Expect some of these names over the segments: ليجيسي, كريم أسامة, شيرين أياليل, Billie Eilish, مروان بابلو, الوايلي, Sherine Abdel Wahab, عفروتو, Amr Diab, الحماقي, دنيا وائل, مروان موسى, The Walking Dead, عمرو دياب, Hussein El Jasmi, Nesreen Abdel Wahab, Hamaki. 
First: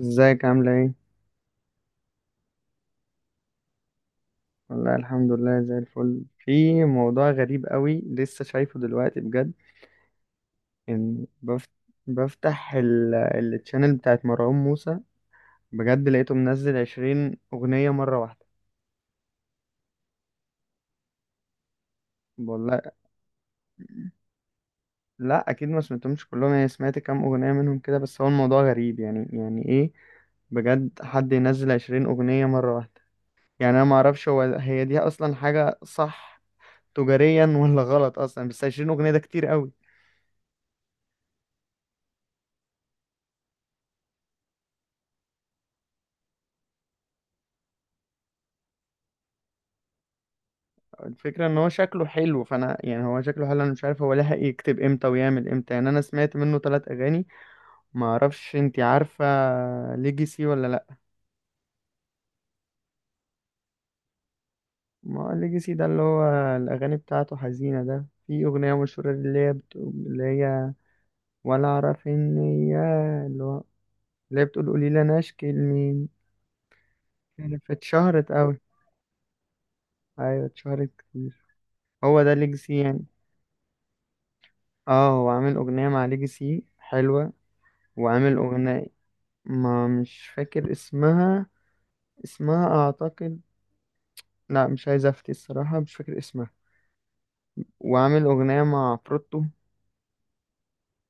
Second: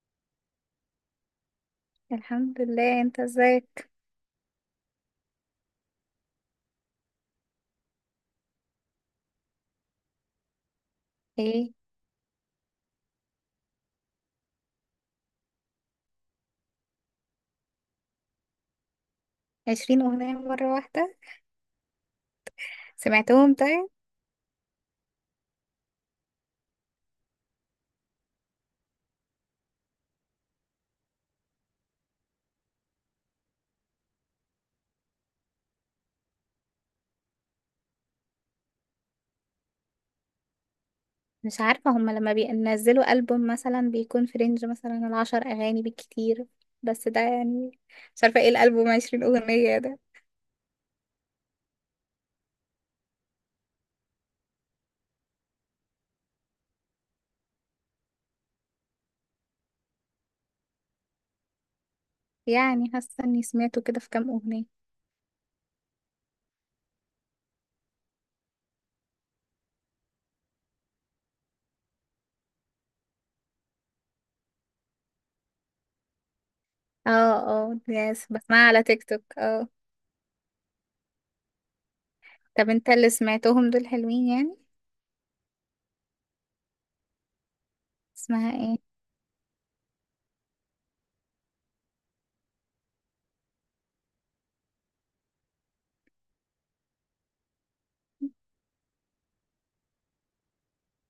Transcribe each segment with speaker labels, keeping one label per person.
Speaker 1: ازيك عاملة ايه؟
Speaker 2: الحمد لله. انت ازيك؟
Speaker 1: والله الحمد لله زي الفل. في موضوع غريب قوي لسه شايفه دلوقتي بجد، ان بفت...
Speaker 2: ايه؟
Speaker 1: بفتح التشانل بتاعت مروان موسى. بجد لقيته منزل 20 أغنية مرة واحدة.
Speaker 2: 20 اغنية مرة واحدة؟
Speaker 1: والله.
Speaker 2: سمعتهم طيب؟
Speaker 1: لا أكيد ما سمعتهمش كلهم، يعني سمعت كام أغنية منهم كده. بس هو الموضوع غريب، يعني ايه؟ بجد حد ينزل 20 أغنية مرة واحدة؟ يعني أنا معرفش هي دي أصلا حاجة صح تجاريا ولا غلط أصلا، بس 20 أغنية ده كتير قوي.
Speaker 2: مش عارفة، هما لما بينزلوا ألبوم مثلا بيكون في رينج مثلا العشر أغاني بالكتير، بس ده يعني. مش عارفة ايه الألبوم 20 أغنية ده.
Speaker 1: الفكرة ان هو شكله حلو، فانا يعني هو شكله حلو، انا مش عارف هو لحق يكتب امتى ويعمل امتى. يعني انا سمعت منه ثلاث اغاني. ما اعرفش، انتي عارفة ليجيسي ولا لا؟
Speaker 2: يعني حاسة اني سمعته كده في كام أغنية.
Speaker 1: ما هو ليجيسي ده اللي هو الاغاني بتاعته حزينة. ده في اغنية مشهورة اللي هي بتقول اللي هي ولا اعرف ان هي اللي هو اللي هي بتقول قولي لي انا اشكي لمين،
Speaker 2: اه.
Speaker 1: يعني
Speaker 2: اه
Speaker 1: فاتشهرت
Speaker 2: يس،
Speaker 1: قوي.
Speaker 2: بسمعها على تيك توك. اه.
Speaker 1: ايوه اتشهرت كتير. هو ده
Speaker 2: طب
Speaker 1: ليجيسي
Speaker 2: انت
Speaker 1: يعني.
Speaker 2: اللي سمعتهم دول حلوين يعني؟
Speaker 1: اه، هو عامل اغنية مع ليجيسي حلوة. وعامل
Speaker 2: اسمها ايه؟
Speaker 1: اغنية، ما مش فاكر اسمها. اسمها اعتقد، لا مش عايز افتي الصراحة، مش فاكر اسمها. وعامل اغنية مع فروتو.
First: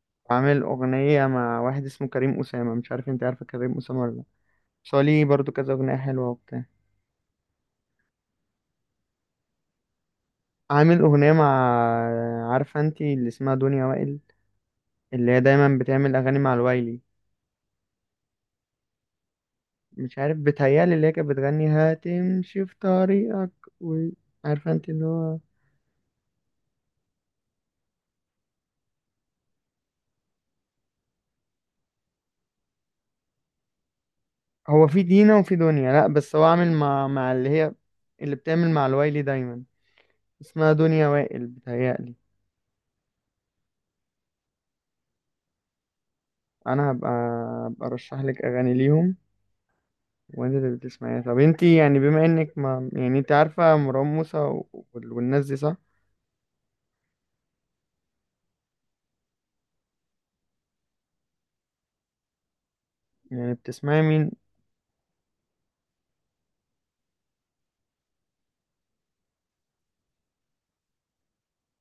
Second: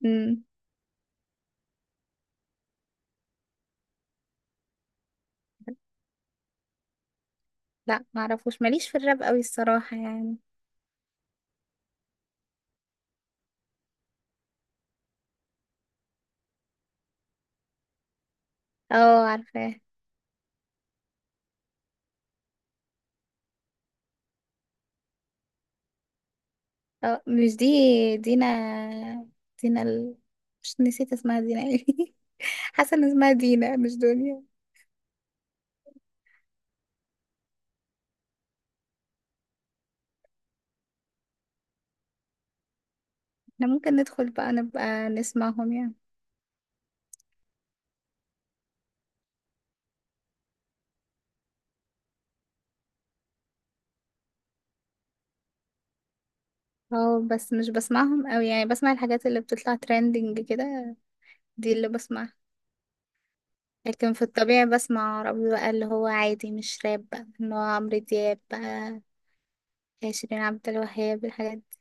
Speaker 2: مم.
Speaker 1: وعامل اغنية مع واحد اسمه كريم أسامة، مش عارف انت عارفة كريم أسامة ولا لا. بس هو ليه برضه كذا اغنية حلوة وبتاع.
Speaker 2: لا، معرفوش، ماليش في الراب قوي الصراحة يعني.
Speaker 1: عامل اغنية مع، عارفة انت اللي اسمها دنيا وائل، اللي هي دايما بتعمل اغاني مع الوايلي.
Speaker 2: اه، عارفاه.
Speaker 1: مش عارف، بتهيألي اللي هي كانت بتغني هتمشي في طريقك، و... عارفة انت اللي هو،
Speaker 2: اه، مش دي. دينا. دينا. مش، نسيت اسمها دينا ايه. حاسه ان اسمها دينا مش دنيا.
Speaker 1: هو في دينا وفي دنيا. لا بس هو عامل مع اللي هي، اللي بتعمل مع الوايلي دايما، اسمها دنيا وائل بتهيألي.
Speaker 2: احنا ممكن ندخل بقى نبقى نسمعهم يعني.
Speaker 1: انا هبقى ارشح لك اغاني ليهم وانت اللي بتسمعيها. طب انت يعني بما انك ما يعني انت عارفه مروان موسى والناس دي صح،
Speaker 2: اه بس مش بسمعهم اوي يعني، بسمع الحاجات اللي بتطلع ترending كده. دي اللي بسمعها.
Speaker 1: يعني بتسمعي
Speaker 2: لكن في
Speaker 1: مين؟
Speaker 2: الطبيعي بسمع عربي بقى، اللي هو عادي مش راب بقى، اللي هو عمرو دياب بقى، شيرين عبد الوهاب، الحاجات دي.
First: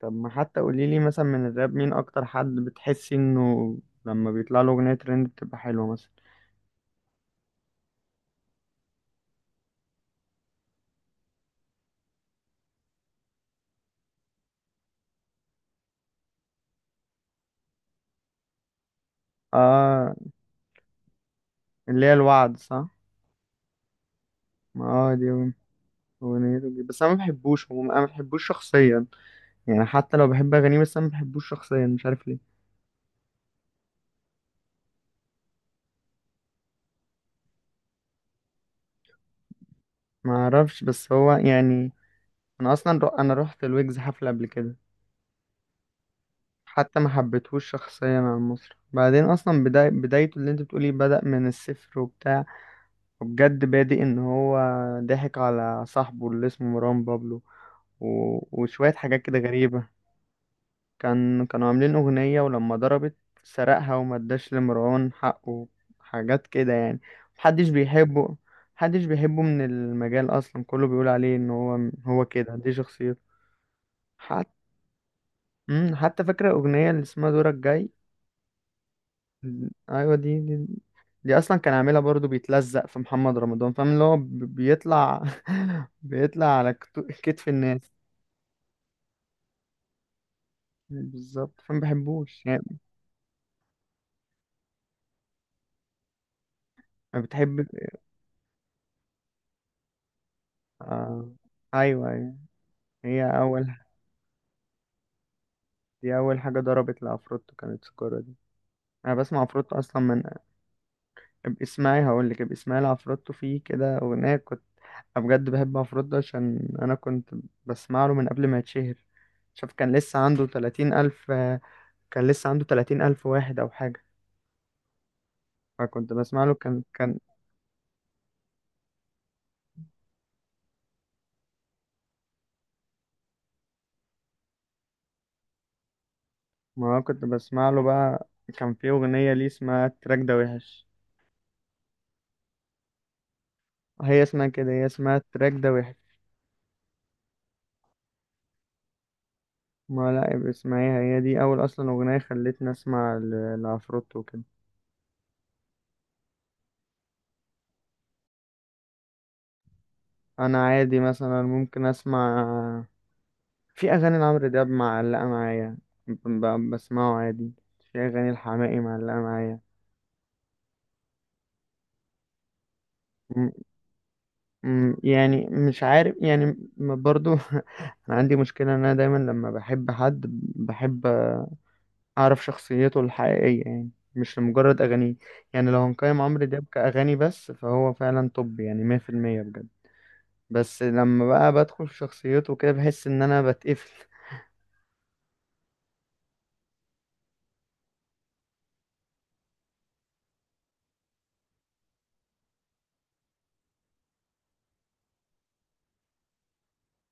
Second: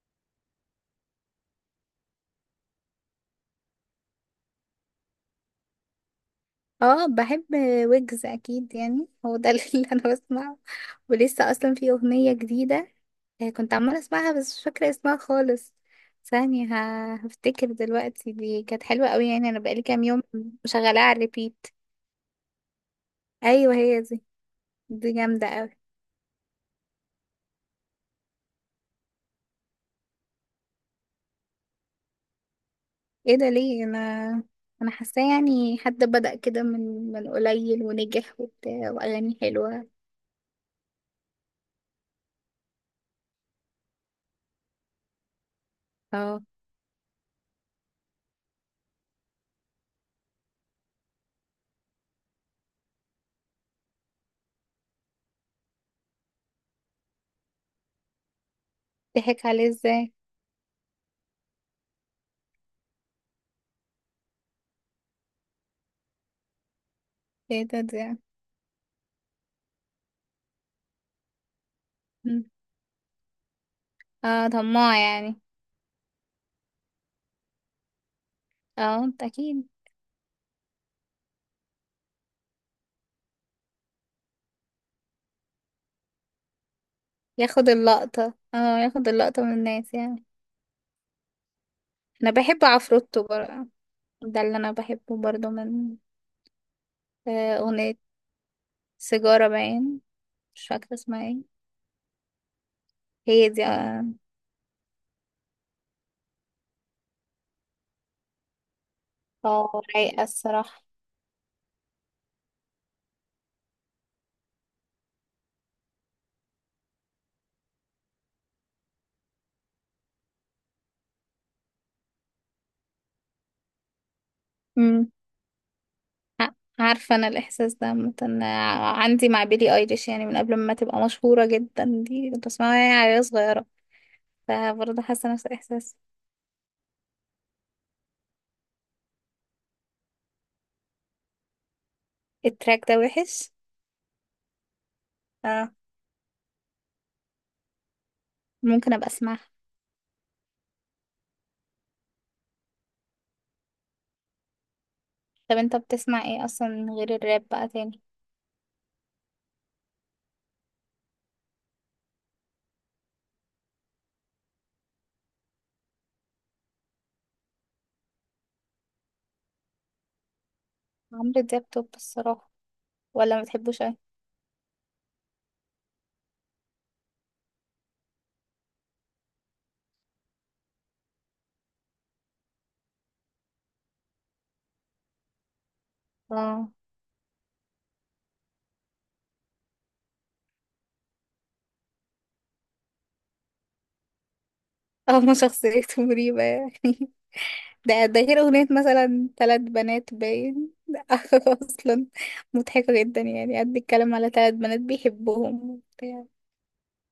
Speaker 1: طب ما حتى قولي لي مثلا، من الراب مين اكتر حد بتحسي انه لما بيطلع له اغنيه ترند بتبقى حلوه مثلا؟
Speaker 2: اه بحب ويجز اكيد، يعني هو ده اللي انا بسمعه. ولسه اصلا في اغنيه جديده. آه، كنت عمالة اسمعها بس مش فاكرة اسمها خالص. ثانية، هفتكر دلوقتي. دي كانت حلوة قوي يعني، انا بقالي كام
Speaker 1: اه،
Speaker 2: يوم مشغلاها على ريبيت.
Speaker 1: اللي هي الوعد صح؟
Speaker 2: ايوه هي دي.
Speaker 1: ما
Speaker 2: دي
Speaker 1: اه
Speaker 2: جامدة
Speaker 1: دي
Speaker 2: قوي.
Speaker 1: اغنيته دي، بس انا ما بحبوش عموما، انا ما بحبوش شخصيا. يعني حتى لو بحب اغانيه، بس انا ما بحبوش شخصيا، مش عارف ليه.
Speaker 2: ايه ده ليه؟ انا حاساه يعني حد بدأ كده من قليل ونجح وبتاع واغاني حلوة.
Speaker 1: ما اعرفش بس هو يعني، انا رحت الويجز حفله قبل كده،
Speaker 2: اه.
Speaker 1: حتى ما حبيتهوش شخصيا عن مصر. بعدين اصلا بدايته اللي انت بتقولي بدأ من الصفر وبتاع، وبجد بادئ ان هو ضحك على صاحبه اللي اسمه مروان بابلو، و... وشويه حاجات كده
Speaker 2: ضحك عليه
Speaker 1: غريبه.
Speaker 2: ازاي؟
Speaker 1: كانوا عاملين اغنيه ولما ضربت، سرقها وما اداش لمروان حقه، حاجات كده يعني.
Speaker 2: ايه
Speaker 1: محدش
Speaker 2: ده
Speaker 1: بيحبه. محدش بيحبه من المجال اصلا، كله بيقول عليه ان هو
Speaker 2: مم.
Speaker 1: كده دي شخصيته.
Speaker 2: اه، طماع يعني.
Speaker 1: حتى فاكرة الأغنية اللي اسمها دورك جاي؟
Speaker 2: اه، انت اكيد.
Speaker 1: أيوة دي، دي أصلا كان عاملها برضو بيتلزق في محمد رمضان، فاهم اللي هو بيطلع بيطلع على كتف
Speaker 2: ياخد
Speaker 1: الناس.
Speaker 2: اللقطة، اه ياخد اللقطة من الناس يعني.
Speaker 1: بالظبط، فما
Speaker 2: انا
Speaker 1: بحبوش
Speaker 2: بحب
Speaker 1: يعني.
Speaker 2: عفروتو بقى. ده اللي انا بحبه برضه من
Speaker 1: ما بتحب.
Speaker 2: أغنية سيجارة باين. مش فاكرة اسمها
Speaker 1: آه.
Speaker 2: ايه.
Speaker 1: أيوة أيوة، هي
Speaker 2: هي دي
Speaker 1: أول،
Speaker 2: اه.
Speaker 1: دي أول حاجة ضربت لعفروتو كانت سكورة دي. أنا بسمع عفروتو
Speaker 2: اه،
Speaker 1: أصلا من،
Speaker 2: رايقة الصراحة.
Speaker 1: اسمعي هقولك، اسمعي لعفروتو فيه كده أغنية كنت، أنا بجد بحب، مفروض ده عشان أنا كنت بسمع له من قبل ما يتشهر. شوف كان لسه عنده 30 ألف، كان لسه عنده 30 ألف واحد أو حاجة.
Speaker 2: مم.
Speaker 1: فكنت بسمع
Speaker 2: ع-
Speaker 1: له كان
Speaker 2: عارفة
Speaker 1: كان
Speaker 2: أنا الإحساس ده مثلا عندي مع بيلي أيليش، يعني من قبل ما تبقى مشهورة جدا دي كنت بسمعها، يعني عيال صغيرة. فبرضه حاسة نفس الإحساس.
Speaker 1: ما كنت بسمع له بقى. كان في أغنية ليه اسمها التراك ده وحش،
Speaker 2: التراك ده وحش.
Speaker 1: هي اسمها كده، هي اسمها التراك ده
Speaker 2: اه.
Speaker 1: وحش.
Speaker 2: ممكن أبقى أسمعها.
Speaker 1: ما لا يبقى اسمعيها، هي دي أول أصلا أغنية خلتني أسمع لعفروتو وكده.
Speaker 2: طب أنت بتسمع ايه أصلا غير الراب بقى تاني؟
Speaker 1: أنا عادي مثلا ممكن أسمع، في اغاني لعمرو دياب معلقه معايا، بسمعه عادي. في اغاني الحماقي معلقه معايا.
Speaker 2: عمرو دياب توب الصراحة. ولا ما
Speaker 1: م-
Speaker 2: بتحبوش أوي؟
Speaker 1: يعني مش عارف يعني، برضو انا عندي مشكله ان انا دايما لما بحب حد، بحب اعرف شخصيته الحقيقيه، يعني مش لمجرد اغانيه. يعني لو هنقيم عمرو دياب
Speaker 2: اه.
Speaker 1: كاغاني بس، فهو فعلا توب، يعني 100%، بجد. بس لما بقى بدخل في شخصيته كده بحس ان انا بتقفل.
Speaker 2: اه، ما شخصيته مريبة يعني. ده ده غير أغنية مثلا ثلاث بنات باين. أصلا مضحكة جدا، يعني قد بيتكلم على ثلاث بنات بيحبهم وبتاع.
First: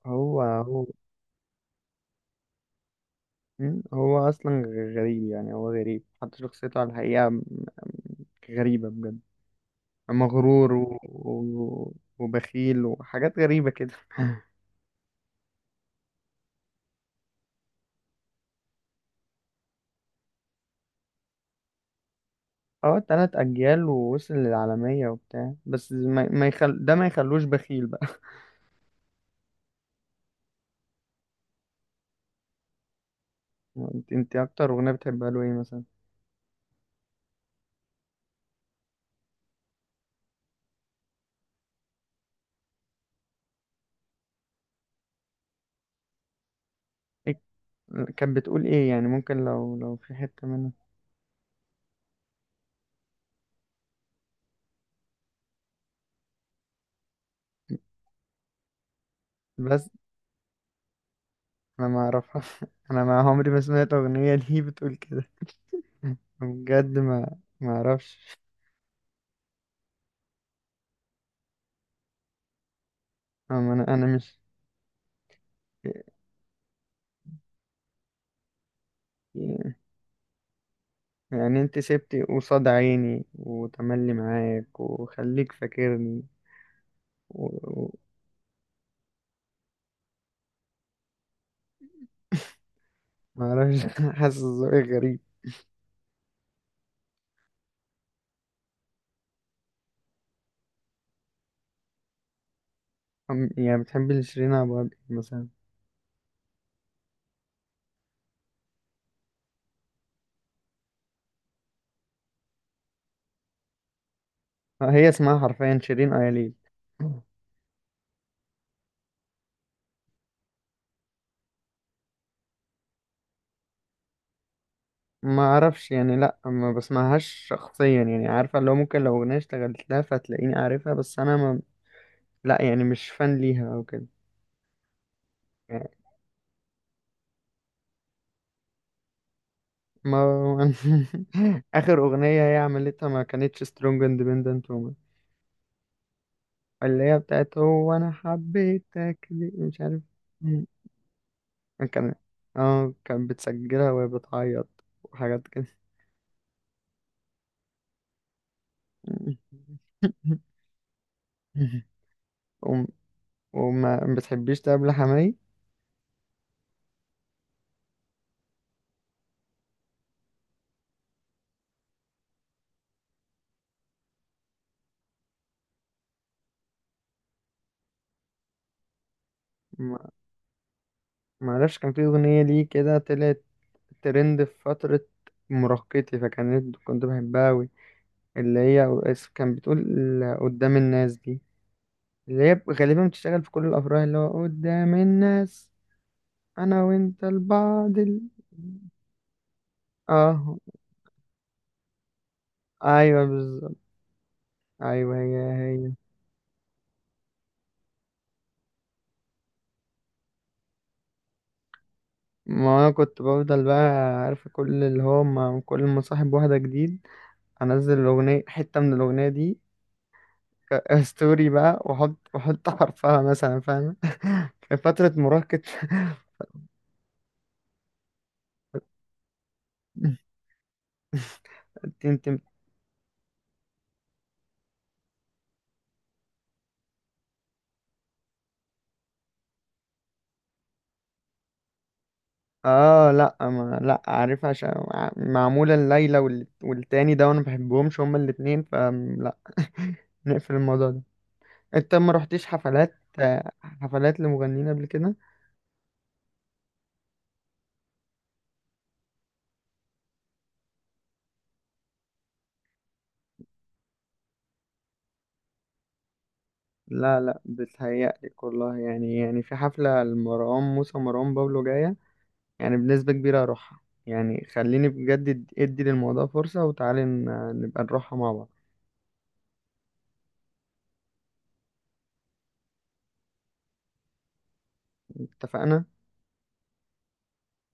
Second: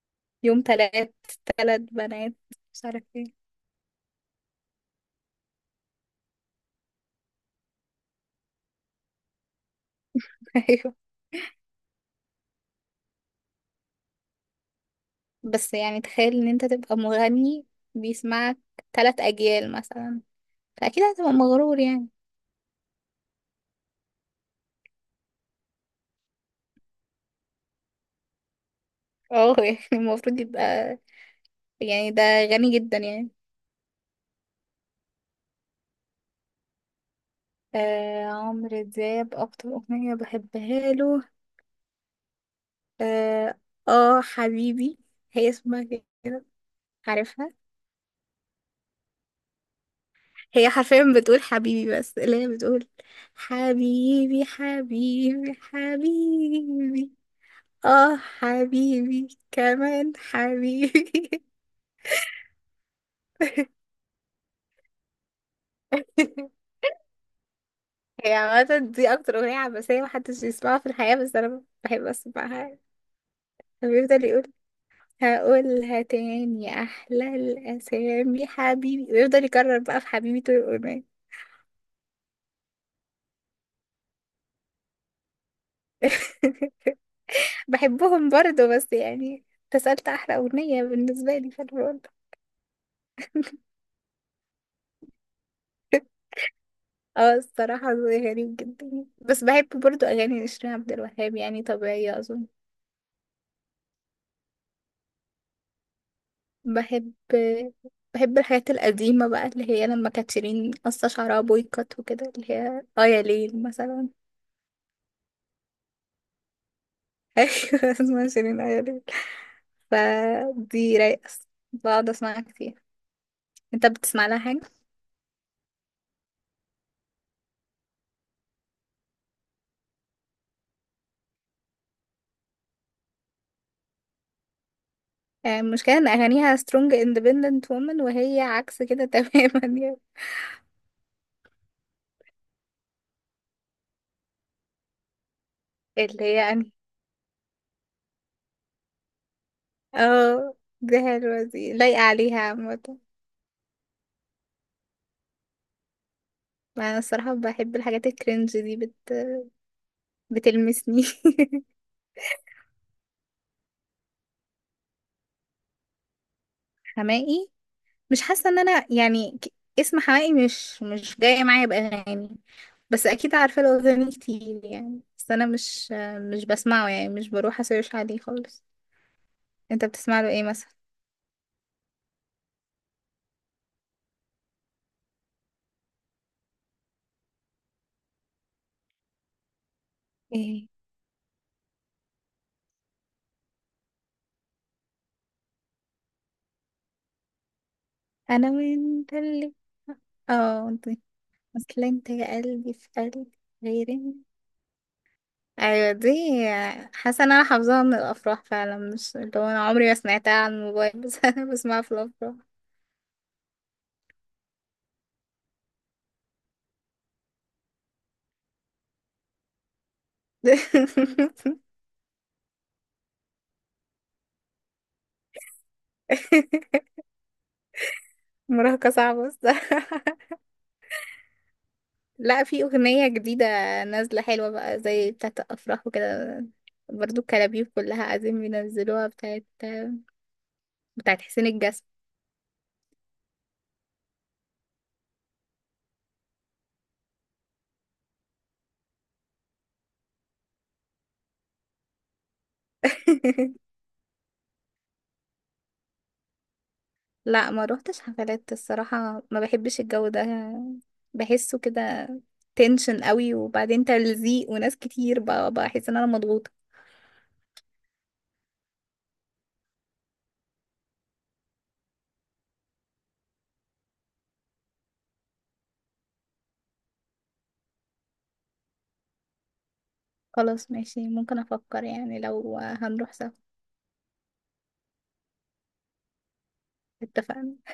Speaker 1: هو
Speaker 2: يوم
Speaker 1: هو
Speaker 2: ثلاث، ثلاث بنات، مش عارف ايه.
Speaker 1: مم. هو اصلا غريب. يعني هو غريب حتى شخصيته على الحقيقة، م- غريبة بجد. مغرور،
Speaker 2: أيوه.
Speaker 1: وبخيل وحاجات غريبة كده
Speaker 2: بس يعني تخيل إن أنت تبقى مغني بيسمعك ثلاث أجيال مثلا، فأكيد هتبقى مغرور يعني.
Speaker 1: اه، تلات اجيال ووصل للعالمية وبتاع، بس ما, ما يخل... ده ما يخلوش بخيل بقى.
Speaker 2: اه. يعني المفروض يبقى يعني ده غني جدا يعني.
Speaker 1: انت، اكتر اغنية بتحبها له ايه مثلا؟
Speaker 2: آه، عمرو دياب أكتر أغنية بحبها له، آه، آه حبيبي. هي اسمها كده،
Speaker 1: إيه...
Speaker 2: عارفها.
Speaker 1: كانت بتقول ايه يعني؟ ممكن لو في حتة
Speaker 2: هي
Speaker 1: منها،
Speaker 2: حرفيا بتقول حبيبي، بس اللي هي بتقول حبيبي، حبيبي، حبيبي. اه، حبيبي
Speaker 1: بس
Speaker 2: كمان حبيبي.
Speaker 1: انا ما اعرفها. انا ما عمري ما سمعت اغنية دي بتقول كده. بجد ما اعرفش.
Speaker 2: هي عامة دي أكتر أغنية عباسية محدش يسمعها في الحياة، بس أنا بحب أسمعها.
Speaker 1: انا
Speaker 2: بيفضل
Speaker 1: مش،
Speaker 2: يقول هقولها تاني أحلى الأسامي حبيبي، ويفضل
Speaker 1: يعني
Speaker 2: يكرر بقى في حبيبي طول الأغنية.
Speaker 1: يعني انت سبتي قصاد عيني وتملي معاك وخليك فاكرني. و... و...
Speaker 2: بحبهم برضه بس يعني، تسألت أحلى أغنية بالنسبة لي في الرول.
Speaker 1: معرفش حاسس ذوقك غريب.
Speaker 2: اه الصراحة ذوقي غريب جدا، بس بحب برضو أغاني نسرين عبد الوهاب، يعني طبيعية أظن.
Speaker 1: يعني بتحبي لشيرين أبو عبد الوهاب مثلا؟
Speaker 2: بحب. بحب الحاجات القديمة بقى اللي هي لما كانت شيرين قصة شعرها بويكوت وكده، اللي هي اه يا ليل مثلا.
Speaker 1: آه، هي اسمها حرفيا شيرين أياليل.
Speaker 2: أيوة. اسمها شيرين اه يا ليل. فدي رايقة، بقعد أسمعها كتير. انت بتسمع لها حاجة؟
Speaker 1: ما اعرفش يعني، لا ما بسمعهاش شخصيا. يعني عارفه اللي هو ممكن لو اغنيه اشتغلت لها فتلاقيني عارفها، بس انا ما، لا يعني مش فان ليها او كده.
Speaker 2: آه،
Speaker 1: يعني،
Speaker 2: المشكلة ان أغانيها strong independent woman وهي عكس كده تماما يعني.
Speaker 1: ما اخر اغنيه هي عملتها ما كانتش سترونج اندبندنت،
Speaker 2: اللي هي أنا.
Speaker 1: اللي هي بتاعت هو انا حبيتك دي، مش عارف.
Speaker 2: اه.
Speaker 1: مم.
Speaker 2: دي حلوة، دي لايقة
Speaker 1: كان،
Speaker 2: عليها
Speaker 1: اه
Speaker 2: عامة.
Speaker 1: كانت بتسجلها وهي بتعيط وحاجات كده.
Speaker 2: ما انا الصراحه بحب الحاجات الكرنج دي،
Speaker 1: مم.
Speaker 2: بتلمسني.
Speaker 1: وم- وما بتحبيش تقابل حماي.
Speaker 2: حماقي. مش حاسه ان انا يعني اسم حماقي مش جاي معايا باغاني. بس اكيد عارفه له اغاني كتير يعني، بس انا مش بسمعه يعني، مش بروح اسيرش عليه خالص. انت
Speaker 1: ما
Speaker 2: بتسمع له ايه مثلا؟
Speaker 1: ما اعرفش، كان في اغنيه ليه كده طلعت ترند في فتره مراهقتي، كنت بحبها قوي، اللي هي كان بتقول
Speaker 2: ايه؟
Speaker 1: قدام الناس دي، اللي هي غالبا بتشتغل في كل الافراح، اللي هو قدام الناس انا وانت لبعض
Speaker 2: انا وانت اللي
Speaker 1: اه،
Speaker 2: اه انت. اصل انت يا قلبي في
Speaker 1: ايوه
Speaker 2: قلبي
Speaker 1: بالظبط.
Speaker 2: غيري.
Speaker 1: ايوه هي هي.
Speaker 2: ايوه دي. حاسه ان انا حافظاها من الافراح فعلا، مش اللي هو انا عمري ما سمعتها على الموبايل، بس انا بسمعها في الافراح.
Speaker 1: ما انا كنت بفضل بقى، عارف كل اللي هو، ما كل ما صاحب واحده جديد انزل الاغنيه، حته من الاغنيه دي ستوري بقى، واحط حرفها مثلا، فاهم في فتره مراهقه
Speaker 2: مراهقة صعبة الصراحة.
Speaker 1: انت.
Speaker 2: لا في أغنية جديدة نازلة حلوة بقى، زي بتاعة الأفراح وكده. برضو الكلابيب كلها عايزين بينزلوها، بتاعة حسين الجسمي.
Speaker 1: اه، لا ما لا عارف، عشان معموله الليله والتاني ده، وانا ما بحبهمش هما الاتنين فلا نقفل الموضوع ده. انت ما رحتيش حفلات حفلات لمغنيين قبل كده؟
Speaker 2: لا ما روحتش حفلات الصراحة، ما بحبش الجو ده. بحسه كده تنشن قوي، وبعدين تلزيق وناس كتير بقى، بحس ان انا مضغوطة.
Speaker 1: لا لا، بتهيألي والله يعني في حفلة لمروان موسى ومروان بابلو جاية، يعني بنسبة كبيرة هروحها. يعني خليني بجد ادي للموضوع فرصة، وتعالي نبقى نروحها مع بعض.
Speaker 2: خلاص ماشي، ممكن افكر يعني لو هنروح سوا.
Speaker 1: اتفقنا.
Speaker 2: اتفقنا.